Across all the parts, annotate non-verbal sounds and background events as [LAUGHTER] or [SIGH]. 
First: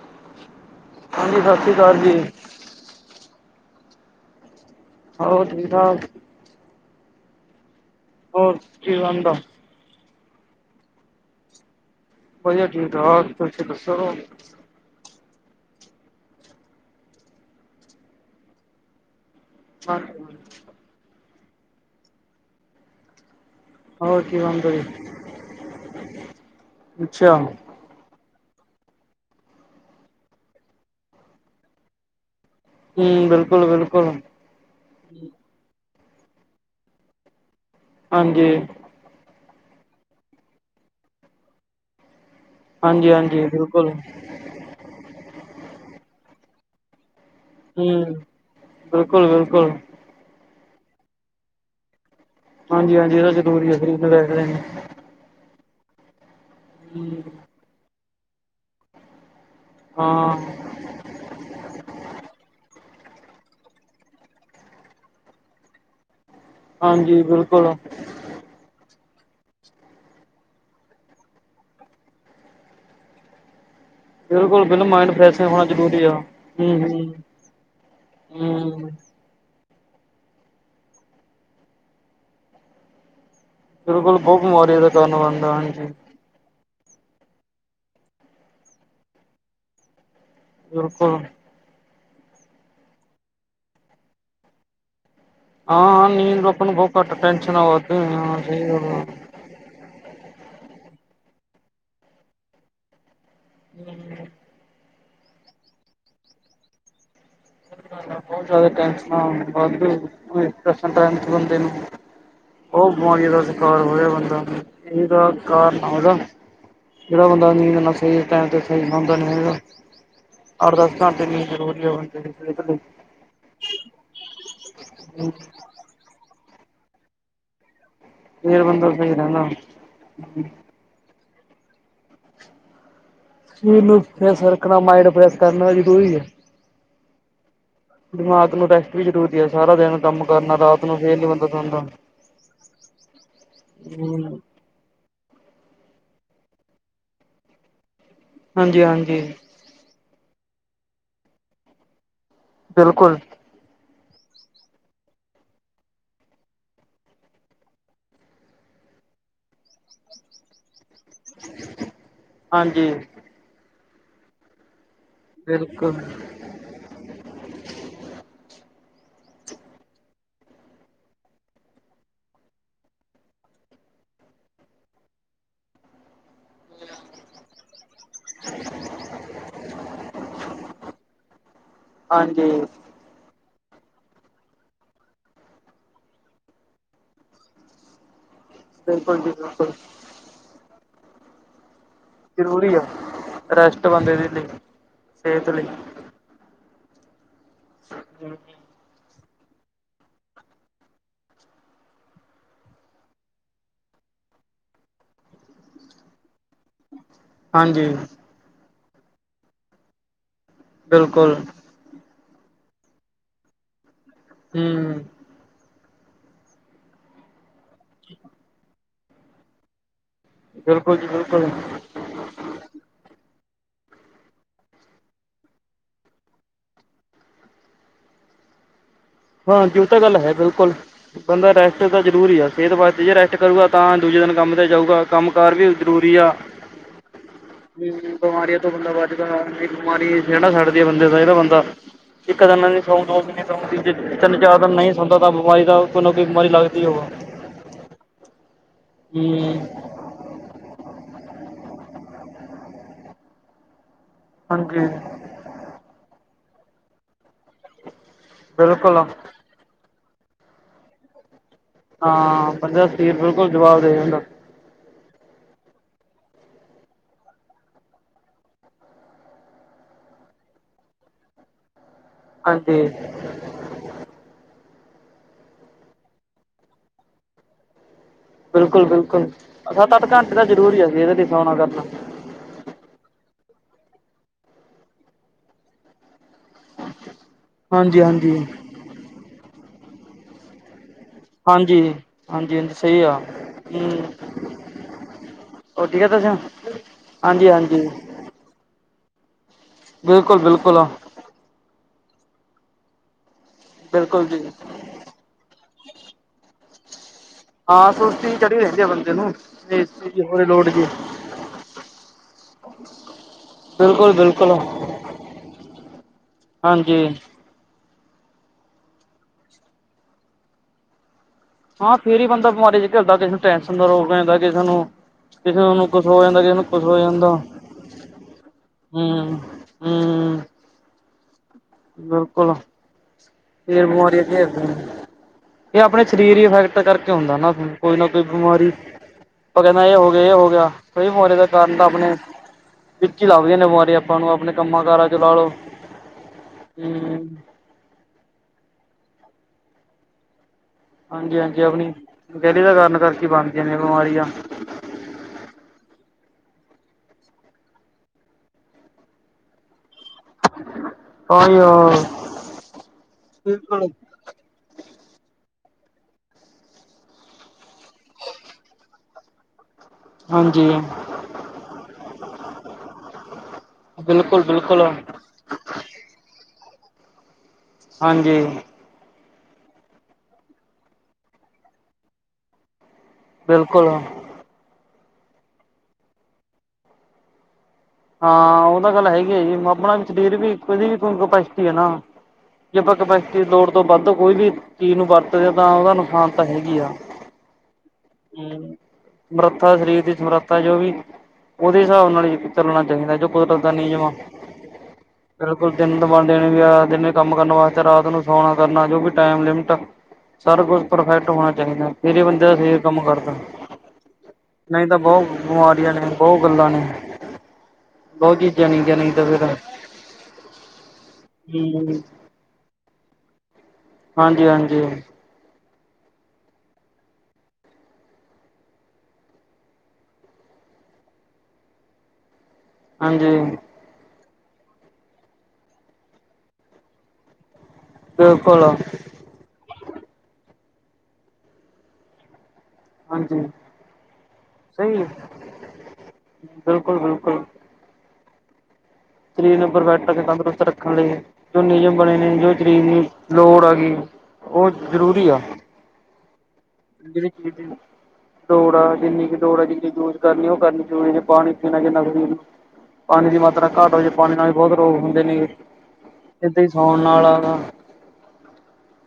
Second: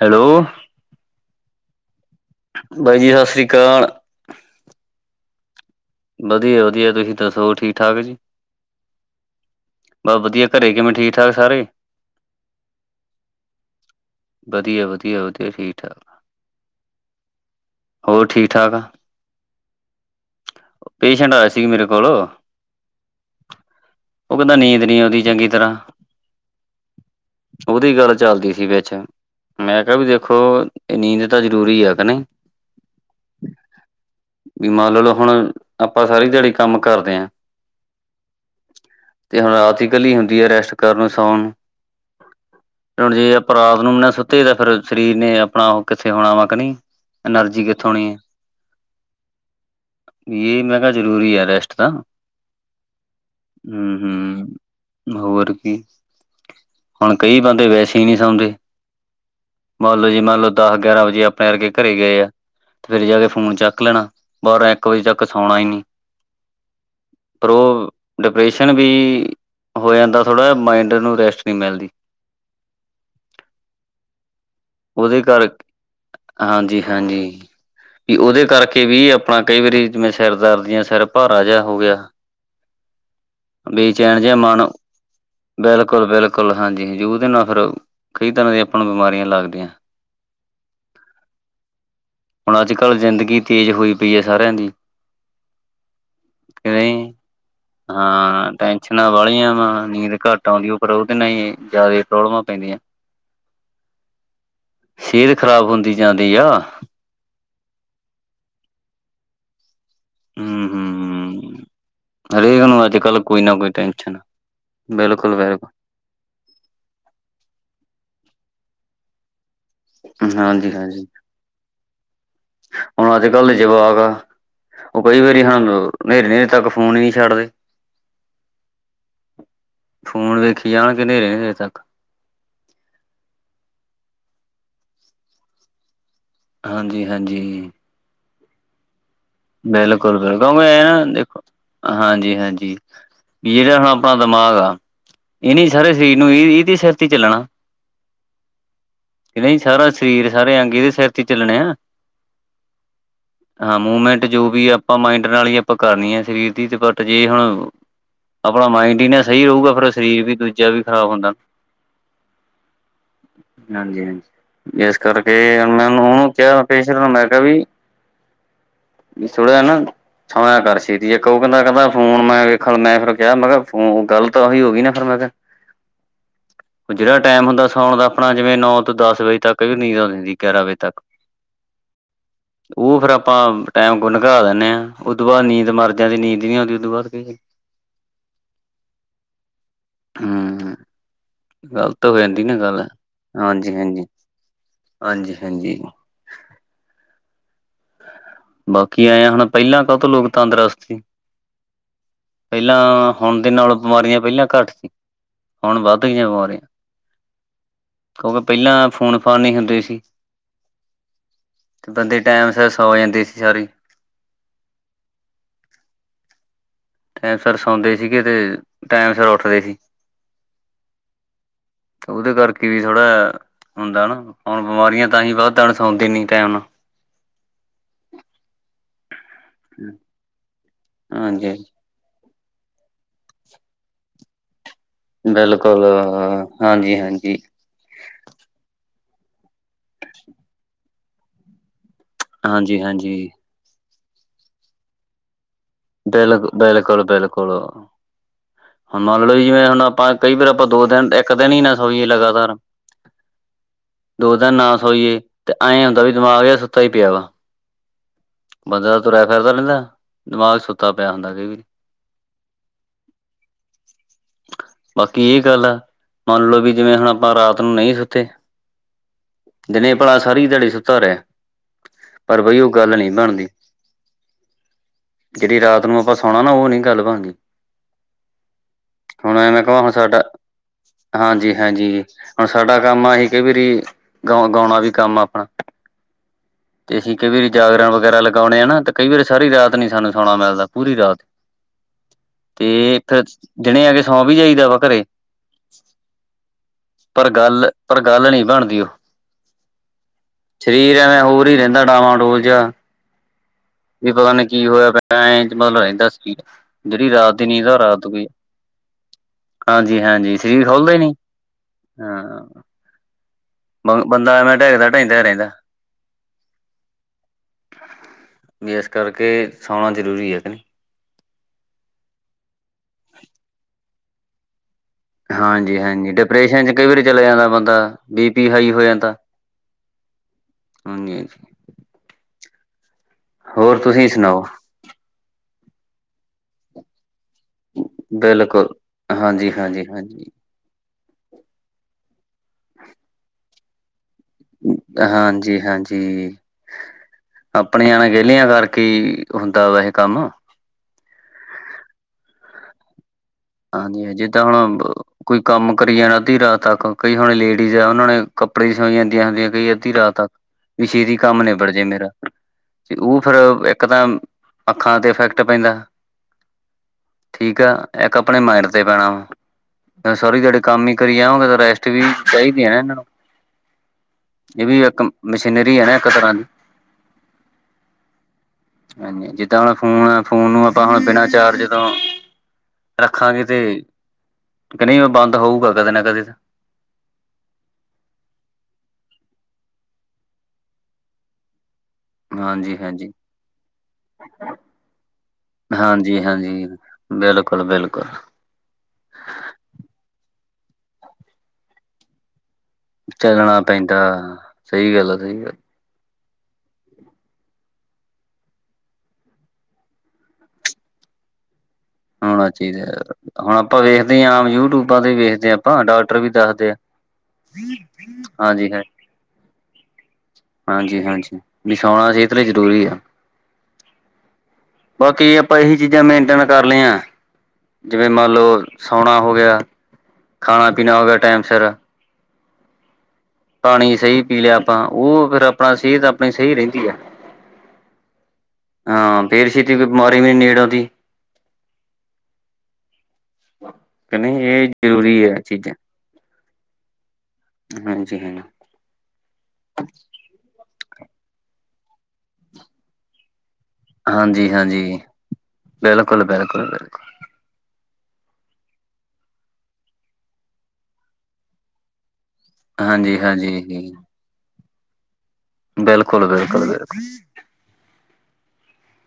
Hello, ਹਾਂਜੀ ਸਾਸਰੀ ਕਾਰ ਜੀ। ਬਾਈ ਜੀ ਸਾਸਰੀ ਕਾਲ। ਹੋਰ ਠੀਕ-ਠਾਕ? ਵਧੀਆ ਵਧੀਆ, ਤੁਸੀਂ ਦੱਸੋ ਹੋਰ ਠੀਕ ਠਾਕ ਜੀ? ਹੋਰ ਕੀ ਬਣਦਾ? ਬਸ ਵਧੀਆ ਘਰੇ ਕਿਵੇਂ ਠੀਕ ਠਾਕ ਸਾਰੇ? ਵਧੀਆ ਠੀਕ-ਠਾਕ, ਤੁਸੀਂ ਦੱਸੋ? ਵਧੀਆ-ਵਧੀਆ-ਵਧੀਆ ਠੀਕ ਠਾਕ, ਹੋਰ ਠੀਕ ਠਾਕ ਆ? ਹਾਂ ਪੇਸ਼ੈਂਟ ਆਇਆ ਸੀ ਮੇਰੇ ਕੋਲ ਹੋਰ ਉਹ ਕੀ ਕੇਦਾ ਬਣਦਾ ਨੀਂਦ ਜੀ ਨੀ ਉਹਦੀ ਚੰਗੀ ਤਰ੍ਹਾਂ। ਅੱਛਾ ਉਹਦੀ ਗੱਲ ਚੱਲਦੀ ਸੀ ਵਿਚ। ਮੈਂ ਕਿਹਾ ਵੀ ਦੇਖੋ ਨੀਂਦ ਤਾਂ ਜ਼ਰੂਰੀ ਆ ਕ ਨਹੀਂ। ਹੂੰ ਬਿਲਕੁਲ ਬਿਲਕੁਲ। ਵੀ ਮੰਨ ਲਓ, ਹੁਣ ਆਪਾਂ ਸਾਰੀ ਦਿਹਾੜੀ ਕੰਮ ਕਰਦੇ ਆ। ਹਾਂਜੀ। ਤੇ ਹੁਣ ਰਾਤ ਇਕੱਲੀ ਹੁੰਦੀ ਐ ਰੈਸਟ ਕਰਨ ਸੌਣ ਹਾਂਜੀ ਹੁਣ ਜੇ ਹਾਂਜੀ ਆਪਾਂ ਰਾਤ ਬਿਲਕੁਲ ਨੂੰ ਨਾ ਸੁੱਤੇ ਤਾਂ ਫੇਰ ਸਰੀਰ ਨੇ ਆਪਣਾ ਉਹ ਕਿੱਥੇ ਹੋਣਾ ਵਾ ਕਿ ਨਹੀਂ। ਐਨਰਜੀ ਕਿੱਥੋਂ ਆਉਣੀ ਹੂੰ, ਹੈ ਬਿਲਕੁਲ ਬਿਲਕੁਲ। ਇਹ ਮੈਂ ਕਿਹਾ ਜ਼ਰੂਰੀ ਆ ਰੈਸਟ ਤਾਂ। ਹਾਂਜੀ-ਹਾਂਜੀ ਇਹਦਾ ਜ਼ਰੂਰੀ ਐ ਹੂੰ-ਹੂੰ [UNINTELLIGIBLE] ਹੋਰ ਕੀ, ਹੁਣ ਹੂੰ ਕਈ ਬੰਦੇ ਵੈਸੇ ਈ ਨੀ ਸੌਂਦੇ। ਮੰਨ ਲੋ ਜੀ ਹਾਂ ਮੰਨ ਲਓ। ਦਸ ਗਿਆਰਾਂ ਵਜੇ ਆਪਣੇ ਅਰਕੇ ਘਰੇ ਗਏ, ਆ ਤੇ ਫੇਰ ਜਾ ਕੇ ਫੋਨ ਚੱਕ ਲੈਣਾ ਬਾਰਾਂ ਇੱਕ ਵਜੇ ਚੱਕ ਕਸਾਉਣਾ ਈ ਨੀ, ਹਾਂਜੀ ਪਰ ਬਿਲਕੁਲ ਉਹ ਲੋਕੇਸ਼ਨ ਵੀ ਹੋ ਜਾਂਦਾ ਥੋੜਾ, ਮਾਇੰਡ ਨੂੰ ਰੈਸਟ ਨਹੀਂ ਮਿਲਦੀ। ਬਿਲਕੁਲ। ਬਿਲ ਮਾਇੰਡ ਉਹਦੇ ਫਰੈਸ਼ ਕਰਕ, ਹੋਣਾ ਜ਼ਰੂਰੀ ਆ ਹੂੰ ਹਾਂਜੀ- ਹੂੰ ਹਾਂਜੀ ਵੀ ਉਹਦੇ ਹੂੰ ਕਰਕੇ ਵੀ। ਤਾਂ ਕਈ ਵਾਰੀ ਜਿਵੇਂ ਸਿਰ ਦਰ ਯਾ ਸਿਰ ਭਾਰਾ ਜਿਹਾ ਹੋ ਗਿਆ। ਬਿਲਕੁਲ ਬੀਚੈਨ ਜੇਹਾ ਬਹੁਤ ਮਨ ਬਿਲਕੁਲ- ਬਿਮਾਰੀਆਂ ਦਾ ਕਾਰਨ ਬਣਦਾ ਹਾਂਜੀ ਬਿਲਕੁਲ। ਬਿਲਕੁਲ ਹਾਂਜੀ- ਹਾਂਜੀ ਉਹਦੇ ਨਾਲ ਫੇਰ ਕਈ ਤਰਾਂ ਦੀਆਂ ਆਪਾਂ ਨ ਬਿਮਾਰੀਆਂ ਲੱਗਦੀਆਂ। ਬਿਲਕੁਲ। ਹੁਣ ਅੱਜ ਕੱਲ ਜ਼ਿੰਦਗੀ ਤੇਜ਼ ਹੋਈ ਪਈ ਹੈ ਸਾਰਿਆਂ ਦੀ। ਹਾਂ-ਹਾਂ ਨੀਂਦ ਲੋਕਾਂ ਨੂੰ ਬਹੁ ਨਹੀਂ ਘੱਟ, ਟੈਨਸ਼ਨ ਵੱਧੁ ਹੋ ਰਹਿਆ ਬੜਿਆਂ ਵਾ ਨੀਂਦ ਘੱਟ। ਟ ਆਂਦੀ ਓਪਰੋ ਉਹਦੇ ਨਾਂ ਹੀ ਜ਼ਿਆਦਾ ਪ੍ਰੋਬਲਮਾਂ ਪੈਂਦੀਆਂ। ਹੂੰ। ਸਿਹਤ ਖ਼ਰਾਬ ਹੁੰਦੀ ਜਾਂਦੀ ਆ। ਬਹੋਤ ਜਾਦਾ ਟੈਂਸ਼ਨਾ ਵਾਧੂ, [UNINTELLIGIBLE] ਹਮ ਕਰਾਨ ਚ ਹਮ ਬੰਦੇ ਨੂੰ ਹਰੇਕ ਨੂੰ ਉਹ ਅੱਜ ਕੱਲ ਬਿਮਾਰੀਆਂ ਕੋਈ ਦਾ ਨਾ ਕੋਈ ਸ਼ਿਕਾਰ ਹੋਇਆ ਟੈਨਸ਼ਨ ਬੰਦਾ, ਇਹਦਾ ਬਿਲਕੁਲ ਬਿਲਕੁਲ ਕਾਰਨ ਜਿਹੜਾ ਬੰਦਾ ਨੀਂਦ [UNINTELLIGIBLE] ਸ ਟਮ ਤੇ ਸ ਹਦਾ ਨ ਹਾਂਜੀ ਅਠ- ਦਸ ਹਾਂਜੀ ਘੰਟੇ ਨੀਂਦ ਜ਼ਰੂਰੀ ਆ ਬੰਦੇ ਲਈ। ਸਿਹਤ ਹੁਣ ਅੱਜ ਕੱਲ ਦੇ ਜਵਾਕ ਆ, ਉਹ ਕਈ ਵਾਰੀ ਹੁਨ ਨ- ਦਂ ਤੱਕ ਫ਼ੋਨ ਈ ਨਹੀਂ ਛੱਡਦੇ। ਫੇਰ ਬੰਦਾ ਸਹੀ ਰਹਿੰਦਾ ਏ। ਜਾਣ ਕੇ ਹਨੇਰੇ- ਹਨੇਰੇ ਤੱਕ। ਸਰੀਰ ਨੂੰ ਫਰੈਸ਼ ਰੱਖਣਾ, ਮਾਇੰਡ ਫਰੈਸ਼ ਕਰਨਾ ਜ਼ਰੂਰੀ ਹੈ। ਹਾਜੀ- ਹਾਜੀ। ਦਿਮਾਗ ਨੂੰ ਰੈ- ਬਿਲਕੁਲ ਬਿਲਕੁ ਮ ਨਾ ਫੇਰ ਨੀ ਦੇਖੋ, ਬੰਦਾ ਸੌਂਦਾ। ਹਾਂਜੀ-ਹਾਂਜੀ। ਯੇ ਹੈ ਆਪਾਂ ਹੂੰ ਦਿਮਾਗ ਆ। ਇਹ ਨੀ ਸਾਰੇ ਸ਼ਰੀਰ ਨੂੰ ਇਹ ਇਹਦੇ ਸਿਰ ਤੇ ਚੱਲਣਾ। ਹਾਂਜੀ- ਹਾਂਜੀ। ਨਹੀਂ ਸਾਰਾ ਸਰੀਰ, ਸਾਰੇ ਅੰਗੇ ਇਹਦੇ ਸਿਰ ਤੇ ਚੱਲਣੇ ਆ। ਬਿਲਕੁਲ। ਹਾਂ ਮੂਵਮੈਂਟ ਜੋ ਵੀ ਆਪਾਂ ਮਾਇੰਡ ਨਾਲ ਹੀ ਆਪਾਂ ਕਰਨੀ ਆ ਸਰੀਰ ਦੀ, ਤੇ ਬਟ ਜੇ ਹੁਣ ਆਪਣਾ ਮਾਇੰਡ ਹੀ ਨਾ ਸਹੀ ਹੋਗਾ ਫੈਰ ਸਰੀਰ ਵੀ ਦੂਜ ਚਾ ਵੀ ਖ਼ਰਾਬ ਹੁੰਦਾ, ਹਾਂਜੀ। ਹਾਂਜੀ- ਹਾਂਜੀ। ਜਿਸ ਕਰਕੇ ਬਿਲਕੁਲ। ਮੈਨੂੰ ਉਹਨੂੰ ਕਿਹਾ ਪੇਸ਼ਰ ਮੈਂ ਕਿਹਾ ਵੀ ਵੀ ਸੋੜੇ ਆ ਨਾ ਛਾਂ ਕਰ ਛੇਤੀ ਇੱਕ ਉਹ ਬੰਦਾ ਕਹਿੰਦਾ ਫੋਨ ਮੈਂ ਵੇਖਣ ਮੈਂ ਫੇਰ ਕਿਹਾ ਮੈਂ ਕਿਹਾ ਫੋਨ ਗ਼ੱਲ ਤਾਂ ਉਹੀ ਹੋ ਗਈ ਨਾ ਫੇਰ ਮੈਂ ਕਿਹਾ। [INAUDIBLE] ਉਹ ਜਿਹੜਾ ਟਾਈਮ ਹੁੰਦਾ ਸੌਉਣ ਦਾ ਆਪਣਾ ਜਿਵੇਂ ਨੌ ਤੋਂ ਦਸ ਵਜੇ ਤੱਕ ਵੀ ਨੀਂਦ ਆਂਦੀ ਗਿਆਰਾਂ ਵਜੇ ਤੱਕ। ਹਾਂਜੀ, ਉਹ ਫੇਰ ਆਪਾਂ ਟਾਈਮ ਕੋ ਲਘਾ ਦਿੰਦੇੇ ਆ, ਉਦੋ ਬਾਅਦ ਨੀਂਦ ਮਰ ਜਾਂਦੀ ਨੀਂਦ ਨੀ ਆਂਉਦੀ ਉਦੋਂ ਬਾਅਦ ਕ। [INAUDIBLE] ਬਿਲਕੁਲ ਜੀ ਬਿਲਕੁਲ। ਹੂੰ। ਗਲਤ ਹੋ ਜਾਂਦੀ ਨਾ ਜ਼ਰੂਰੀ ਆ। ਗੱਲ, ਹਾਂਜੀ- ਰੈਸਟ ਹਾਂਜੀ, ਬੰਦੇ ਦੇ ਲਈ ਹਾਂਜੀ- ਸਿਹਤ ਲਈ। ਹਾਂਜੀ। ਬਿਲਕੁਲ ਜੀ। ਬਾਕੀ ਆਏ ਹੁਣ, ਪਹਿਲਾਂ ਕਾਹਤੋ ਲੋਕ ਤੰਦਰੁਸਤ ਸੀ। ਪਹਿਲਾਂ, ਹੁਨ ਦੇ ਨਾਲ ਬਿਮਾਰੀਆਂ ਪਹਿਲਾਂ ਘੱਟ ਸੀ। ਹੁਣ ਵੱਧ ਗਈਆਂ ਬਿਮਾਰੀਆਂ। ਹਾਂਜੀ। ਕਿਉਂਕਿ ਪਹਿਲਾਂ, ਫੋਨ ਫਾਨ ਨੀ ਹੁੰਦੇ ਸੀ। ਬਿਲਕੁਲ। ਤੇ ਬੰਦੇ ਟੈਮ ਸਿਰ ਸੌ ਜਾਂਦੇ ਸੀ ਸਾਰੇ। ਹਮ। ਟੈਮ ਸਿਰ ਸੌਂਦੇ ਸੀਗੇ ਤੇ, ਟੈਮ ਸਿਰ ਉੱਠਦੇ ਸੀ। ਬਿਲਕੁਲ ਜੀ ਬਿਲਕੁਲ। ਉਹਦੇ ਕਰਕੇ ਵੀ ਥੋੜਾ, ਹੁੰਦਾ ਨਾ ਹੁਣ ਬਿਮਾਰੀਆਂ ਤਾਂਹੀ ਵੱਧ ਆ ਸੌਂਦੇ ਨੀ ਟੈਮ ਨਾਲ। ਹਾਂ, ਇਹ ਤੇ ਗੱਲ ਹੈ ਬਿਲਕੁਲ, ਬੰਦਾ ਹਾਂਜੀ ਰੈਸ ਰੈਸਟ ਤਾਂ ਜ਼ਰੂਰੀ ਆ ਸਿਹਤ ਵਾਸਤੇ, ਜੇ ਰੈਸਟ ਕਰੂਗਾ ਤਾਂ ਦੂਜੇ ਦਿਨ ਕੰਮ 'ਤੇ ਜਾਊਗਾ। ਕੰਮ ਕਾਰ ਵੀ ਬਿਲਕੁਲ ਅ, ਹਾਂਜੀ- ਹਾਂਜੀ। ਵੀ, ਬਿਮਾਰੀਆਂ ਤੋਂ ਬੰਦਾ ਬੱਚਦਾ, ਬਿਮਾਰੀ ਖਹਿੜਾ ਛੱਡਦੀ ਏ ਬੰਦੇ ਦਾ ਜਿਹੜਾ ਬੰਦਾ ਇੱਕ ਦਿਨ ਨੀ ਸੌਂ, ਦੋ ਹਾਂਜੀ-ਹਾਂਜੀ ਦਿਨ ਨੀ ਸੌਂ, ਤਿੰਨ- ਚਾਰ ਦਿਨ ਨਹੀਂ ਸੌਂਦਾ ਤਾਂ ਬਿਮਾਰੀ ਦਾ ਕੋਈ ਨਾ ਕੋਈ ਬਿਲ ਬਿਮਾਰੀ ਬਿਲਕੁਲ- ਲੱਗਦੀ ਬਿਲਕੁਲ- ਹੋਊ। ਬਿਲਕੁਲ ਹੁਣ ਮੰਨ ਲਓ ਜਿਵੇਂ ਹੁਣ ਹੂੰ ਆਪਾਂ ਕਈ ਵਾਰ ਆਪਾਂ ਦੋ ਦਿਨ, ਇੱਕ ਦਿਨ ਹੀ ਨਾ ਸੌਈਏ ਲਗਾਤਾਰ ਦੋ ਦਿਨ ਨਾ ਹਾਂਜੀ ਸੋਈਏ, ਤੇ ਐੰ ਹੁੰਦਾ ਵੀ ਦਿਮਾਗ ਜਿਹਾ ਸੁੱਤਾ ਹੀ ਪਿਆ ਵਾ। ਬਿਲਕੁਲ ਬੰਦਾ ਤੁਰਿਆ ਫਿਰਦਾ ਰਹਿੰਦਾ, ਦਿਮਾਗ ਸੁੱਤਾ ਪਿਆ ਹੁੰਦਾ ਕਈ ਵਾਰੀ। ਹਾਂ, ਬੰਦਾ ਸਰੀਰ ਬਿਲਕੁਲ ਜਵਾਬ ਦੇ ਜਾਂਦਾ। ਬਾਕੀ ਇਹ ਗੱਲ ਐ, ਮੰਨਲੋ ਵੀ ਜਿਵੇਂ ਹੁਣ ਆਪਾਂ ਰਾਤ ਨੂੰ ਨਹੀਂ ਸੁੱਤੇ ਦਿਨੇ ਭਲਾ ਸਾਰੀ ਦਿਹਾੜੀ ਸੁੱਤਾ ਰਹਿ, ਪਰ ਬਈ ਉਹ ਹਾਂਜੀ ਗੱਲ ਨੀ ਬਣਦੀ। ਜੇੜੀ ਰਾਤ ਨੂੰ ਆਪਾਂ ਸੌਣਾ ਨਾ, ਉਹ ਨੀ ਗੱਲ ਬਣਦੀ। ਬਿਲਕੁਲ ਬਿਲਕੁਲ ਹੁਣ ਐਵੇਂ ਕਹਾਂ ਸੱਤ ਅੱਠ ਸਾਡਾ, ਘੰਟੇ ਤਾਂ ਜ਼ਰੂਰੀ ਆ ਜੀ ਇਹਦੇ ਲਈ ਹਾਂਜੀ, ਸੌਣਾ ਕਰਨਾ ਹਾਂਜੀ ਹੁਣ ਸਾਡਾ ਕੰਮ ਅਸੀਂ ਕਈ ਵਾਰੀ, ਗਾਉਣਾ ਵੀ ਕੰਮ ਆਪਣਾ। ਤੇ ਅਸੀਂ ਕਈ ਵਾਰੀ ਜਾਗਰਣ ਹਾਂਜੀ ਵਗੈਰਾ ਹਾਂਜੀ ਹਾਂਜੀ ਲਗਾਉਣੇ ਆ, ਨਾ ਕਈ ਵਾਰੀ ਸਾਰੀ ਰਾਤ ਨਹੀ ਸਾਨੂੰ ਸੋਣਾ ਮਿਲਦਾ, ਪੂਰੀ ਰਾਤ। ਹਾਂਜੀ ਹਾਂਜੀ ਤੇ ਸਹੀ ਇੱਕ, ਆ ਦਿਨੇ ਹੂੰ ਆਗੇ ਸੌਂ ਵੀ ਜਾਈਦਾ ਵਾ ਘਰੇ। ਹੋਰ ਠੀਕ ਆ ਤੁਸੀਂ ਪਰ ਹਾਂਜੀ ਗੱਲ, ਹਾਂਜੀ ਪਰ ਗੱਲ ਨਹੀ ਬਣਦੀ ਉਹ। ਬਿਲਕੁਲ ਬਿਲਕੁਲ ਸਰੀਰ ਐਵੇੈਂ ਹੋਰ ਹੀ ਰਹਿੰਦਾ, ਡਾਵਾਂ ਡੋਲ ਜਾ। ਵੀ ਬਿਲਕੁਲ ਪਤਾ ਜੀ ਨਹੀਂ ਕੀ ਹੋਇਆ ਪਿਆ, ਐੰ ਮਤਲਬ ਰਹਿੰਦਾ ਸੀ, ਜੇੜੀ ਰਾਤ ਨੀਂਦ ਤਾਂ ਹਾਂ ਰਾਤ ਕੋਈ, ਸੁਸਤੀ ਚੜੀ ਰਹਿੰਦੀ ਆ ਬੰਦੇ ਨੂੰ ਇਸ ਹਾਂਜੀ ਚੀਜ਼ ਹੈਂ ਦੀ ਨੀ ਹੋਰ ਸਰੀਰ ਲੋੜ ਜੀ ਖੁੱਲਦੇ ਨੀ। ਆਂ। ਬੰ, ਬਿਲਕੁਲ ਬੰਦਾ ਬਿਲਕੁਲ ਐਵੇਂ ਢਕਦਾ ਢਾਈਦਾ ਰਹਿੰਦਾ ਹਾਂਜੀ ਵੀ ਇਸ ਕਰਕੇ ਸੌਣਾ, ਜ਼ਰੂਰੀ ਹੈ ਕਿ ਨਹੀਂ ਹਾਂ, ਫਿਰ ਹੀ ਬੰਦਾ ਬਿਮਾਰੀਆਂ 'ਚ ਘਿਲਦਾ, ਕਿਸੇ ਨੂੰ ਟੈਨਸ਼ਨ ਦਾ ਰੋਗ ਜਾਂਦਾ ਕਿਸੇ ਨੂੰ ਕਿਸੇ ਹਾਂਜੀ- ਨੂੰ ਕੁਛ ਹਾਂਜੀ, ਹੋ ਜਾਂਦਾ ਕਿਸੇ ਨੂੰ ਡਿਪ੍ਰੈਸ਼ਨ 'ਚ ਕੁਛ ਕਈ ਹੋ ਵਾਰੀ ਚਲਾ ਜਾਂਦਾ ਬੰਦਾ, ਬੀ ਪੀ ਹਾਈ ਹੋ ਜਾਂਦਾ ਹੂੰ ਹੂੰ ਹਾਂਜੀ- ਹਾਂਜੀ ਬਿਲਕੁਲ ਹੋਰ ਫਿਰ ਤੁਸੀਂ ਬਿਮਾਰੀਆਂ ਸੁਣਾਓ ਘੇਰਦੀਆਂ ਨੇ, ਇਹ ਆਪਣੇ ਸਰੀਰ ਇਫੈਕਟ ਕਰਕੇ ਹੁੰਦਾ ਨਾ ਹੁਣ ਕੋਈ ਨਾ ਕੋਈ ਬਿਲਕੁਲ ਬਿਮਾਰੀ, ਹਾਂਜੀ ਕਦੇ ਹਾਂਜੀ ਐਹ ਹੋ ਗਿਆ ਹਾਂਜੀ ਇਹ ਹੋ ਗਿਆ ਕਈ ਬਿਮਾਰੀਆਂ ਦਾ ਕਾਰਨ ਤਾਂ ਆਪਣੇ, ਵਿੱਚੀ ਲੱਭਦੀਆਂ ਨੇ ਬਿਮਾਰੀਆਂ ਆਪਾਂ ਨੂੰ ਆਪਣੇ ਕੰਮਾਂ ਕਾਰਾਂ 'ਚ ਲਾਲੋ, ਹਾਂਜੀ ਹਾਂਜੀ ਹਮ ਆਪਣੀਆਂ ਅਣਗਹਿਲੀਆਂ ਕਰਕੇ ਈ, ਹੁੰਦਾ ਵਾ ਇਹ ਕੰਮ ਹਾਂਜੀ- ਹਾਂਜੀ ਆਪਣੀ, ਅਣਗਹਿਲੀ ਦਾ ਕਾਰਣ ਕਰਕੇ ਬਣ ਹਾਂਜੀ- ਹਾਂਜੀ, ਜਿੱਦਾਂ ਹੁਣ ਕੋਈ ਕੰਮ ਕਰੀ ਜਾਣਾ ਅੱਧੀ ਰਾਤ ਤੱਕ, ਕਈ ਹੁਣ ਲੇਡੀਜ਼ ਆ ਓਨਾਂ ਨੇ ਕੱਪੜੇ ਈ ਸਿਉੰਈ ਜਾਂਦੀਆਂ ਹੁੰਦੀਆਂ ਕਈ ਅੱਧੀ ਰਾਤ। ਵੀ ਸ਼ੇਤੀ ਕੰਮ ਨਿਬੜ ਜੇ ਹਾਂਜੀ ਮੇਰਾ ਤੇ ਓ ਫੇਰ ਇੱਕ ਬਿਲਕੁਲ ਤਾਂ ਅੱਖਾਂ ਤੇ ਫੈਕਟ ਪੈਂਦਾ, ਠੀਕ ਐ ਇੱਕ ਆਪਣੇ ਮਾਈਂਡ ਤੇ ਪੈਣਾ ਸਾਰੀ ਦੇਹਾੜੀ ਕੰਮ ਈ ਕਰੀ ਜਾਓਗੇ ਤਾਂ, ਰੈਸਟ ਵੀ ਚਾਈਦੀ ਐ ਇਨਾਂ ਨੂੰ। ਬਿਲਕੁਲ- ਇਹ ਵੀ ਬਿਲਕੁਲ। ਇੱਕ ਮਸ਼ੀਨਰੀ ਐ ਨਾ ਇੱਕ ਤਰਾਂ ਦੀ। ਹਾਂਜੀ। ਹਾਂਜੀ ਜਿੱਦਾਂ ਹੁਣ ਫੋਨ ਐ, ਫੋਨ ਨੂੰ ਆਪਾਂ ਹੁਣ ਬਿਨਾਂ ਚਾਰਜ ਤੋਂ ਰੱਖਾਂਗੇ ਤੇ ਬਿਲਕੁਲ [UNINTELLIGIBLE] ਬੰਦ ਹੋਊਗਾ ਕਦੇ ਨਾ ਕਦੇ ਤਾਂ ਹਾਂ, ਓ ਤਾਂ ਗੱਲ ਹੈਗੀ ਐ ਜੀ ਆਪਣਾ ਸਰੀਰ ਦੀ ਵੀ ਕਪੈਸਿਟੀ ਐ ਨਾ। ਹਾਂਜੀ ਜੇ ਆਪਾਂ ਹਾਂਜੀ ਕੈਪੈਸਟੀ ਲੋੜ ਤੋਂ ਵੱਧ ਕੋਈ ਵੀ ਚੀਜ ਨੂੰ ਵਰਤਦੇ ਆਂ ਤਾਂ ਓਦਾ ਨੁਕਸਾਨ ਤਾਂ ਹੈਗ ਈ ਆ। ਬਿਲਕੁਲ -ਬਿਲਕੁਲ। ਹਮ, ਸਮਰੱਥਾ ਸ਼ਰੀਰ ਦੀ ਸਮਰੱਥਾ ਜੋ ਵੀ ਓਦੇ ਹਿਸਾਬ ਨਾਲ ਈ ਚੱਲਨਾ ਚਹੀਦਾ ਜੋ ਕੁਦਰਤ ਚੱਲਣਾ ਦਾ ਪੈਂਦਾ। ਨਿਯਮ ਆ, ਸਹੀ ਗੱਲ ਆ ਸਹੀ ਗੱਲ ਬਿਲਕੁਲ ਦਿਨ ਤਾਂ ਬਨਦੇ ਵੀ ਆ ਦਿਨੇ ਕੰਮ ਕਰਨ ਵਾਸਤੇ ਰਾਤ ਨੂੰ ਸੋਣਾ ਕਰਨਾ ਜੋ ਵੀ ਟੈਮ ਲਿਮਟ ਸਾਰਾ ਕੁਛ ਪਰਫੈਕਟ ਹੋਣਾ ਚਾਹੀਦੈ। ਹੋਣਾ ਚਾਈਦਾ, ਹੁਣ ਆਪਾਂ ਵੇਖਦੇ ਆਂ ਆਮ ਯੂ ਨਹੀਂ ਤਾਂ ਟੂਬਾਂ ਤੇ ਬਹੁਤ ਵੇਖਦੇ ਆਂ ਆਪਾਂ ਬਿਮਾਰੀਆਂ ਨੇ ਡਾਕਟਰ ਵੀ ਦੱਸਦੇ ਐ। [INAUDIBLE] ਬੋਤ ਚੀਜਾਂ ਨੀਂ ਗਿਨੀ ਦਾ ਫੇਰ। ਹਾਂਜੀ-ਹਾਂਜੀ, ਨਈਂ ਸੋਣਾ ਸੇਹਤ ਲਈ ਜਰੂਰੀ ਆ। ਹਾਂਜੀ- ਹਾਂਜੀ। ਬਾਕੀ ਆਪਾਂ ਏਹੀ ਚੀਜਾਂ ਮੇਨਟੇਨ ਕਰ ਲਈਆਂ ਜਿਵੇਂ ਮੰਨ ਲਓ ਸੋਣਾ ਹੋ ਗੇਆ। ਖਾਣਾ- ਪੀਣਾ ਹੋ ਗੇਆ ਟਾਈਮ ਸਿਰ। ਹਾਂਜੀ। ਪਾਣੀ ਸਈ ਪੀ ਲੇਆ ਆਪਾਂ, ਓ ਫਿਰ ਆਪਣਾ ਸੇਹਤ ਆਪਣੀ ਸਈ ਰੈੰਦੀ ਐ। ਬਿਲਕੁਲ ਹਾਂ, ਫੇਰ ਛੇਤੀ ਕੋਈ ਬਿਮਾਰੀ ਵੀ ਨੀ ਨੇੜ ਆਂਦੀ। ਹਾਂਜੀ ਕੀ ਨਹੀਂ, ਏ ਸਹੀ ਏ। ਜ਼ਰੂਰੀ ਐ ਚੀਜਾਂ ਬਿਲਕੁਲ-ਬਿਲਕੁਲ ਹਾਂਜੀ- ਹੈ ਨਾ। ਸਰੀਰ ਨੂੰ ਪਰਫੈਕਟ ਤੇ ਤੰਦਰੁਸਤ ਰੱਖਣ ਲਈ ਜੋ ਨਿਯਮ ਬਣੇ ਨੇ, ਜੋ ਸਰੀਰ ਨੂੰ ਲੋੜ ਹੈਗੀ। ਹਾਂਜੀ -ਹਾਂਜੀ, ਬਿਲਕੁਲ-ਬਿਲਕੁਲ, ਬਿਲਕੁਲ। ਜੀ -ਜੀ। ਲੋੜ ਆ, ਜਿੰਨੀ ਕੁ ਲੋੜ ਐ, ਜਿੰਨੀ ਯੂਜ ਕਰਨੀ ਓ ਕਰਨੀ ਜਰੂਰੀ, ਜੇ ਪਾਣੀ ਪੀਣਾ ਜਿੰਨਾ ਪੀ ਹਾਂਜੀ- ਹਾਂਜੀ, ਜੀ। ਪਾਣੀ ਨਾਲ ਵੀ ਬੌਤ ਰੋਗ ਹੁੰਦੇ ਨੇ, ਏਦਾਂ ਬਿਲਕੁਲ ਈ ਬਿਲਕੁਲ ਸੌਣ ਨਾਲ ਆ ਗਾ।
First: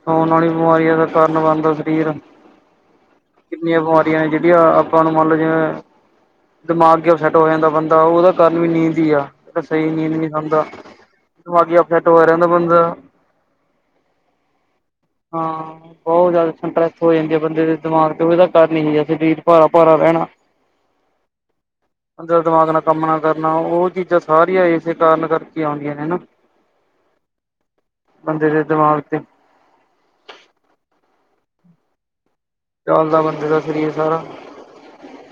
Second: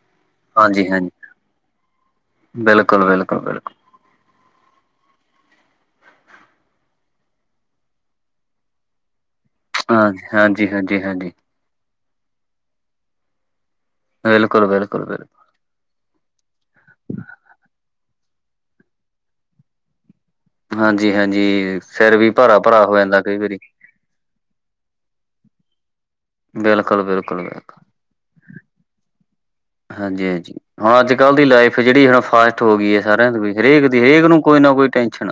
ਸੌਣ ਨਾਲ ਈ ਹਾਂਜੀ ਬੀਮਾਰੀਆਂ ਦਾ ਹਾਂਜੀ ਕਾਰਨ ਬਣਦਾ ਸਰੀਰ, ਬਿਲਕੁਲ ਬਿਲਕੁਲ ਬਿਲਕੁਲ ਕਿੰਨੀਆਂ ਬਿਮਾਰੀਆਂ ਨੇ, ਜੇਹੜੀਆਂ ਆਪਾਂ ਨੂੰ ਮੰਨ ਲਓ ਜਿਵੇਂ ਦਮਾਗੀ ਅਪਸੈੱਟ ਹੋ ਜਾਂਦਾ ਬੰਦਾ, ਓਦਾ ਕਾਰਨ ਵੀ ਨੀਂਦ ਈ ਐ। ਜੇਹੜਾ ਸਹੀ ਨੀਂਦ ਹਾਂਜੀ ਨੀ ਖਾਂਦਾ, ਹਾਂਜੀ ਹਾਂਜੀ ਹਾਂਜੀ ਦਮਾਗੀ ਅਪਸੈੱਟ ਹੋਏਆ ਰੈੰਦਾ ਬੰਦਾ। ਬਿਲਕੁਲ- ਬਿਲਕੁਲ, ਬਿਲ ਹਾਂ। ਬੌਤ ਜਾਦਾ ਸੰਟਰੈਸ ਹੋ ਜਾਂਦੀ ਐ, ਬੰਦੇ ਦੇ ਦਮਾਗ ਤੇ ਓਦਾ ਕਾਰਨ ਏਹੀ ਐ ਸਰੀਰ ਭਾਰਾ-ਭਾਰਾ ਰੈਣਾ। ਹਾਂਜੀ -ਹਾਂਜੀ ਸਿਰ ਵੀ ਦਿਮਾਗ ਨਾਲ ਭਾਰਾ-ਭਾਰਾ ਹੋ ਕੰਮ ਨਾ ਜਾਂਦੈ ਕਈ ਕਰਨਾ ਵਾਰੀ। ਉਹ ਚੀਜ਼ਾਂ। ਸਾਰੀਆਂ ਇਸੇ ਕਾਰਨ ਕਰਕੇ ਆਉਂਦੀਆਂ ਨੇ ਨਾ। ਬਿਲਕੁਲ ਬਿਲਕੁਲ ਬਿਲਕੁਲ। ਬੰਦੇ ਦੇ ਦਿਮਾਗ ਤੇ। ਹਾਂਜੀ-ਹਾਂਜੀ ਅੱਜ ਕੱਲ੍ਹ ਲਾਈਫ ਜਿਹੜੀ ਹੁਣ ਫਾਸ। ਹੋ ਗਈ ਹੈ ਚੱਲਦਾ ਸਾਰਿਆਂ ਬੰਦੇ ਦੀ ਦਾ ਹਰੇਕ ਸਰੀਰ ਦੀ ਸਾਰਾ ਹਰੇਕ ਨੂੰ ਕੋਈ ਨਾ ਕੋਈ ਟੈਨਸ਼ਨ।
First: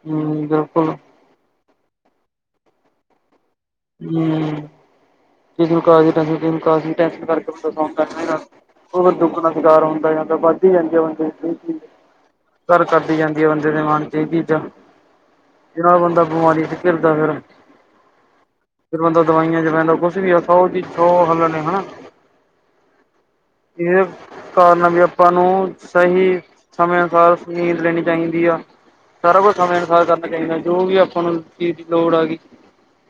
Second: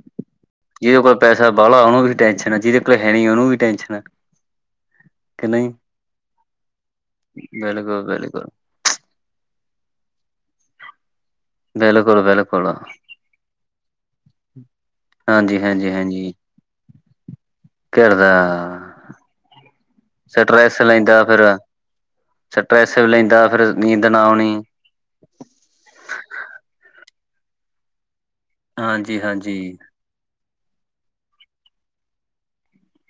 ਹੂੰ। ਜਿਹਦੇ ਕੋਲ ਪੈਸਾ ਬੜਾ ਉਹਨੂੰ ਵੀ ਟੈਸ਼ਨ ਜਿਹਦੇ ਕੋਲ ਹੈ ਨਹੀਂ ਉਹਨੂੰ ਵੀ ਟੈਸ਼ਨ। ਹੂੰ ਕਿਸੇ ਨੂੰ ਕਾਂਹਦਿ ਟੈਸ਼ਨ ਕਿਸੇ ਨੂੰ ਕਾਂਹਦਿ ਟੈਂਸ਼ਨ ਕਰਕੇ। ਬਿਲਕੁਲ ਬਿਲਕੁਲ [UNINTELLIGIBLE] ਉਹ ਦੁੱਗਣਾ ਸੁਿਕਾਰ ਹੁੰਦਾ ਯਾ ਤਾ ਵੱਧਦੀ ਜਾਂਦੀ ਆ। ਬਿਲਕੁਲ ਬਿਲਕੁਲ [UNINTELLIGIBLE] ਘਰ ਕਰਦੀ ਜਾਂਦੀ ਆ ਬੰਦੇ ਦੇ ਮਨ ਚ ਇਹ ਚੀਜ਼ਾਂ। ਹਾਂਜੀ ਹਾਂਜੀ ਜਿਹੜਾ ਬੰਦਾ ਬਿਮਾਰੀ ਚ ਘਿਰਦਾ ਫਿਰ। ਘਿਰਦਾ। ਫਿਰ ਬੰਦਾ ਦਵਾਈਆਂ ਚ ਪੈਂਦਾ ਕੁਛ ਵੀ ਆ ਸੌ ਚੀਜ਼ ਸੌ ਲੈਂਦਾ ਫਿਰ ਹੱਲ ਨੇ ਹਨਾ। ਸਟਰ੍ਰੈਸ ਵੀ ਲੈਂਦਾ ਫਿਰ ਨੀਂਦ ਨਾ ਆਉਣੀ। ਤੁਹਾਨੂੰ ਸਹੀ ਸਮੇਂ ਅਨੁਸਾਰ ਨੀਂਦ ਲੈਣੀ ਚਾਹੀਦੀ ਆ। ਹਾਂਜੀ ਸਾਰਾ ਹਾਂਜੀ ਕੁਛ ਸਮੇਂ ਅਨੁਸਾਰ ਕਰਨਾ ਚਾਹੀਦਾ ਜੋ ਵੀ ਆਪਾਂ ਨੂੰ ਚੀਜ਼ ਦੀ ਲੋੜ ਆ ਗਈ।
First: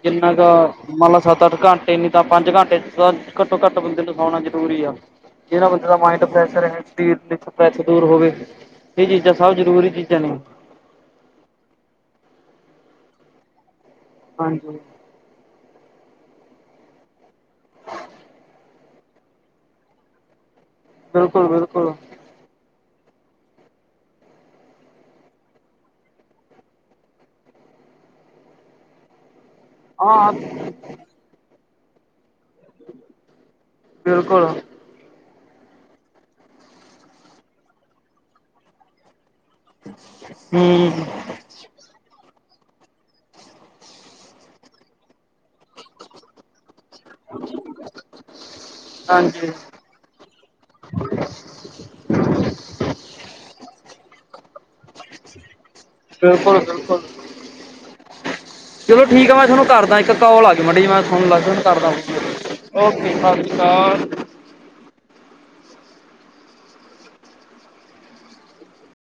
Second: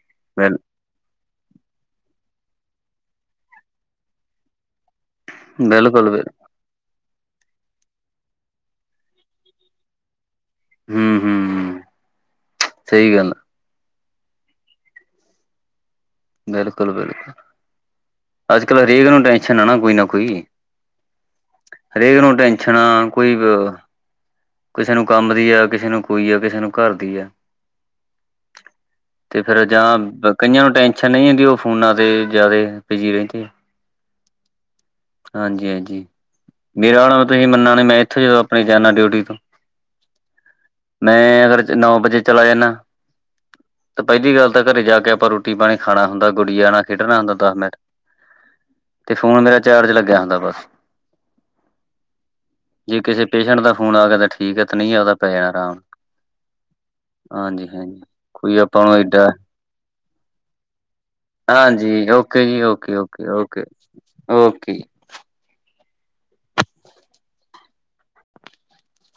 ਜਿੰਨਾ ਬਿਲ ਮੰਨ ਲਾ ਸੱਤ ਅੱਠ ਘੰਟੇ ਨੀ ਤਾਂ ਪੰਜ ਘੰਟੇ ਤਾਂ ਘੱਟੋ ਘੱਟ ਬੰਦੇ ਨੂੰ ਸਾਉਣਾ ਜਰੂਰੀ ਆ। ਕੇਰਾਂ ਬੰਦੇ ਦਾ ਬਿਲਕੁਲ ਮਾਈਡ ਬਿਲ ਫਰੈਸ। ਸਰੀਰ ਦੇ ਸਟਰ੍ਸ ਦੂਰ ਹੋਵੇ ਇਹ ਚੀਜ਼ਾਂ ਸਭ ਜ਼ਰੂਰੀ ਚੀਜ਼ਾਂ ਨੇ। ਹੂੰ ਹੂੰ ਸਹੀ ਗੱਲ ਆ। ਹਾਂਜੀ। ਬਿਲਕੁਲ ਬਿਲਕੁਲ ਅੱਜ ਕਲ ਹਰੇਕ ਨੂੰ ਟੈਸ਼ਨ ਆ ਨਾ ਕੋਈ ਨਾ ਕੋਈ। ਬਿਲਕੁਲ ਬਿਲਕੁਲ ਹਰੇਕ ਨੂੰ ਟੈਸ਼ਨ ਆ ਕੋਈ। ਕਿਸੇ ਨੂੰ ਕੰਮ ਦੀ ਆ ਕਿਸੇ ਨੂੰ ਕੋਈ ਆ ਕਿਸੇ ਨੂੰ ਘਰ ਦੀ ਆ। ਤੇ ਫਿਰ ਹਾਂ ਜਾਂ ਕਈਆਂ ਨੂੰ ਟੈਸ਼ਨ ਨਹੀਂ ਹੁੰਦੀ ਉਹ ਫੋਨਾਂ ਤੇ। ਜ਼ਿਆਦੇ ਬਿਜੀ ਰਹਿੰਦੇ ਆ। [UNINTELLIGIBLE] ਬਿਲਕੁਲ ਹਾਂਜੀ-ਹਾਂਜੀ ਮੇਰਾ ਤੁਸੀਂ ਮੰਨਣਾ ਨੀ ਮੈਂ ਇੱਥੋਂ ਜਦੋਂ ਆਪਣਾ ਜਾਂਦਾ ਡਿਊਟੀ ਤੋਂ। ਹੂੰ ਮੈਂ ਅਗਰ। ਤੇ ਨੌ ਵਜੇ ਚਲਾ ਜਾਂਣਾ ਤੇ ਪਹਿਲੀ ਗੱਲ ਤਾਂ ਘਰੇ ਜਾ ਕੇ ਆਪਾਂ ਰੋਟੀ ਪਾਣੀ। ਖਾਣਾ ਹੁੰਦਾ ਗੁੜੀਆਂ ਨਾਲ। ਖੇਡਣਾ ਹੁੰਦਾ ਦਸ ਮਿੰਟ ਤੇ ਫੋਨ ਹਾਂਜੀ ਮੇਰਾ ਚਾਰਜ ਲਗਿਆ ਹੁੰਦਿਆ ਬਸ। [INAUDIBLE] ਜੇ ਕਿਸੇ ਪੇਸ਼ੈਂਟ ਦਾ ਫੋਨ ਆ ਗਿਆ ਤਾਂ ਠੀਕ ਹੈ ਤੇ ਨਹੀਂ ਹੈਗਾ ਤੇ ਪਏ ਆਰਾਮ ਨਾਲ। ਬਿਲਕੁਲ ਬਿਲਕੁਲ ਹਾਂਜੀ-ਹਾਂਜੀ ਕੋਈ ਆਪਾਂ ਨੂੰ ਚਲੋ ਏਡਾ। ਠੀਕ ਆ ਮੈਂ ਤੁਹਾਨੂੰ ਕਰਦਾ ਇੱਕ ਕੌਲ ਆ ਗਈ। [UNINTELLIGIBLE] ਹਾਂਜੀ ਓਕੇ ਜੀ ਓਕੇ ਓਕੇ ਸਤਿ ਸ਼੍ਰੀ ਓਕੇ ਅਕਾਲ ਓਕੇ ਜੀ।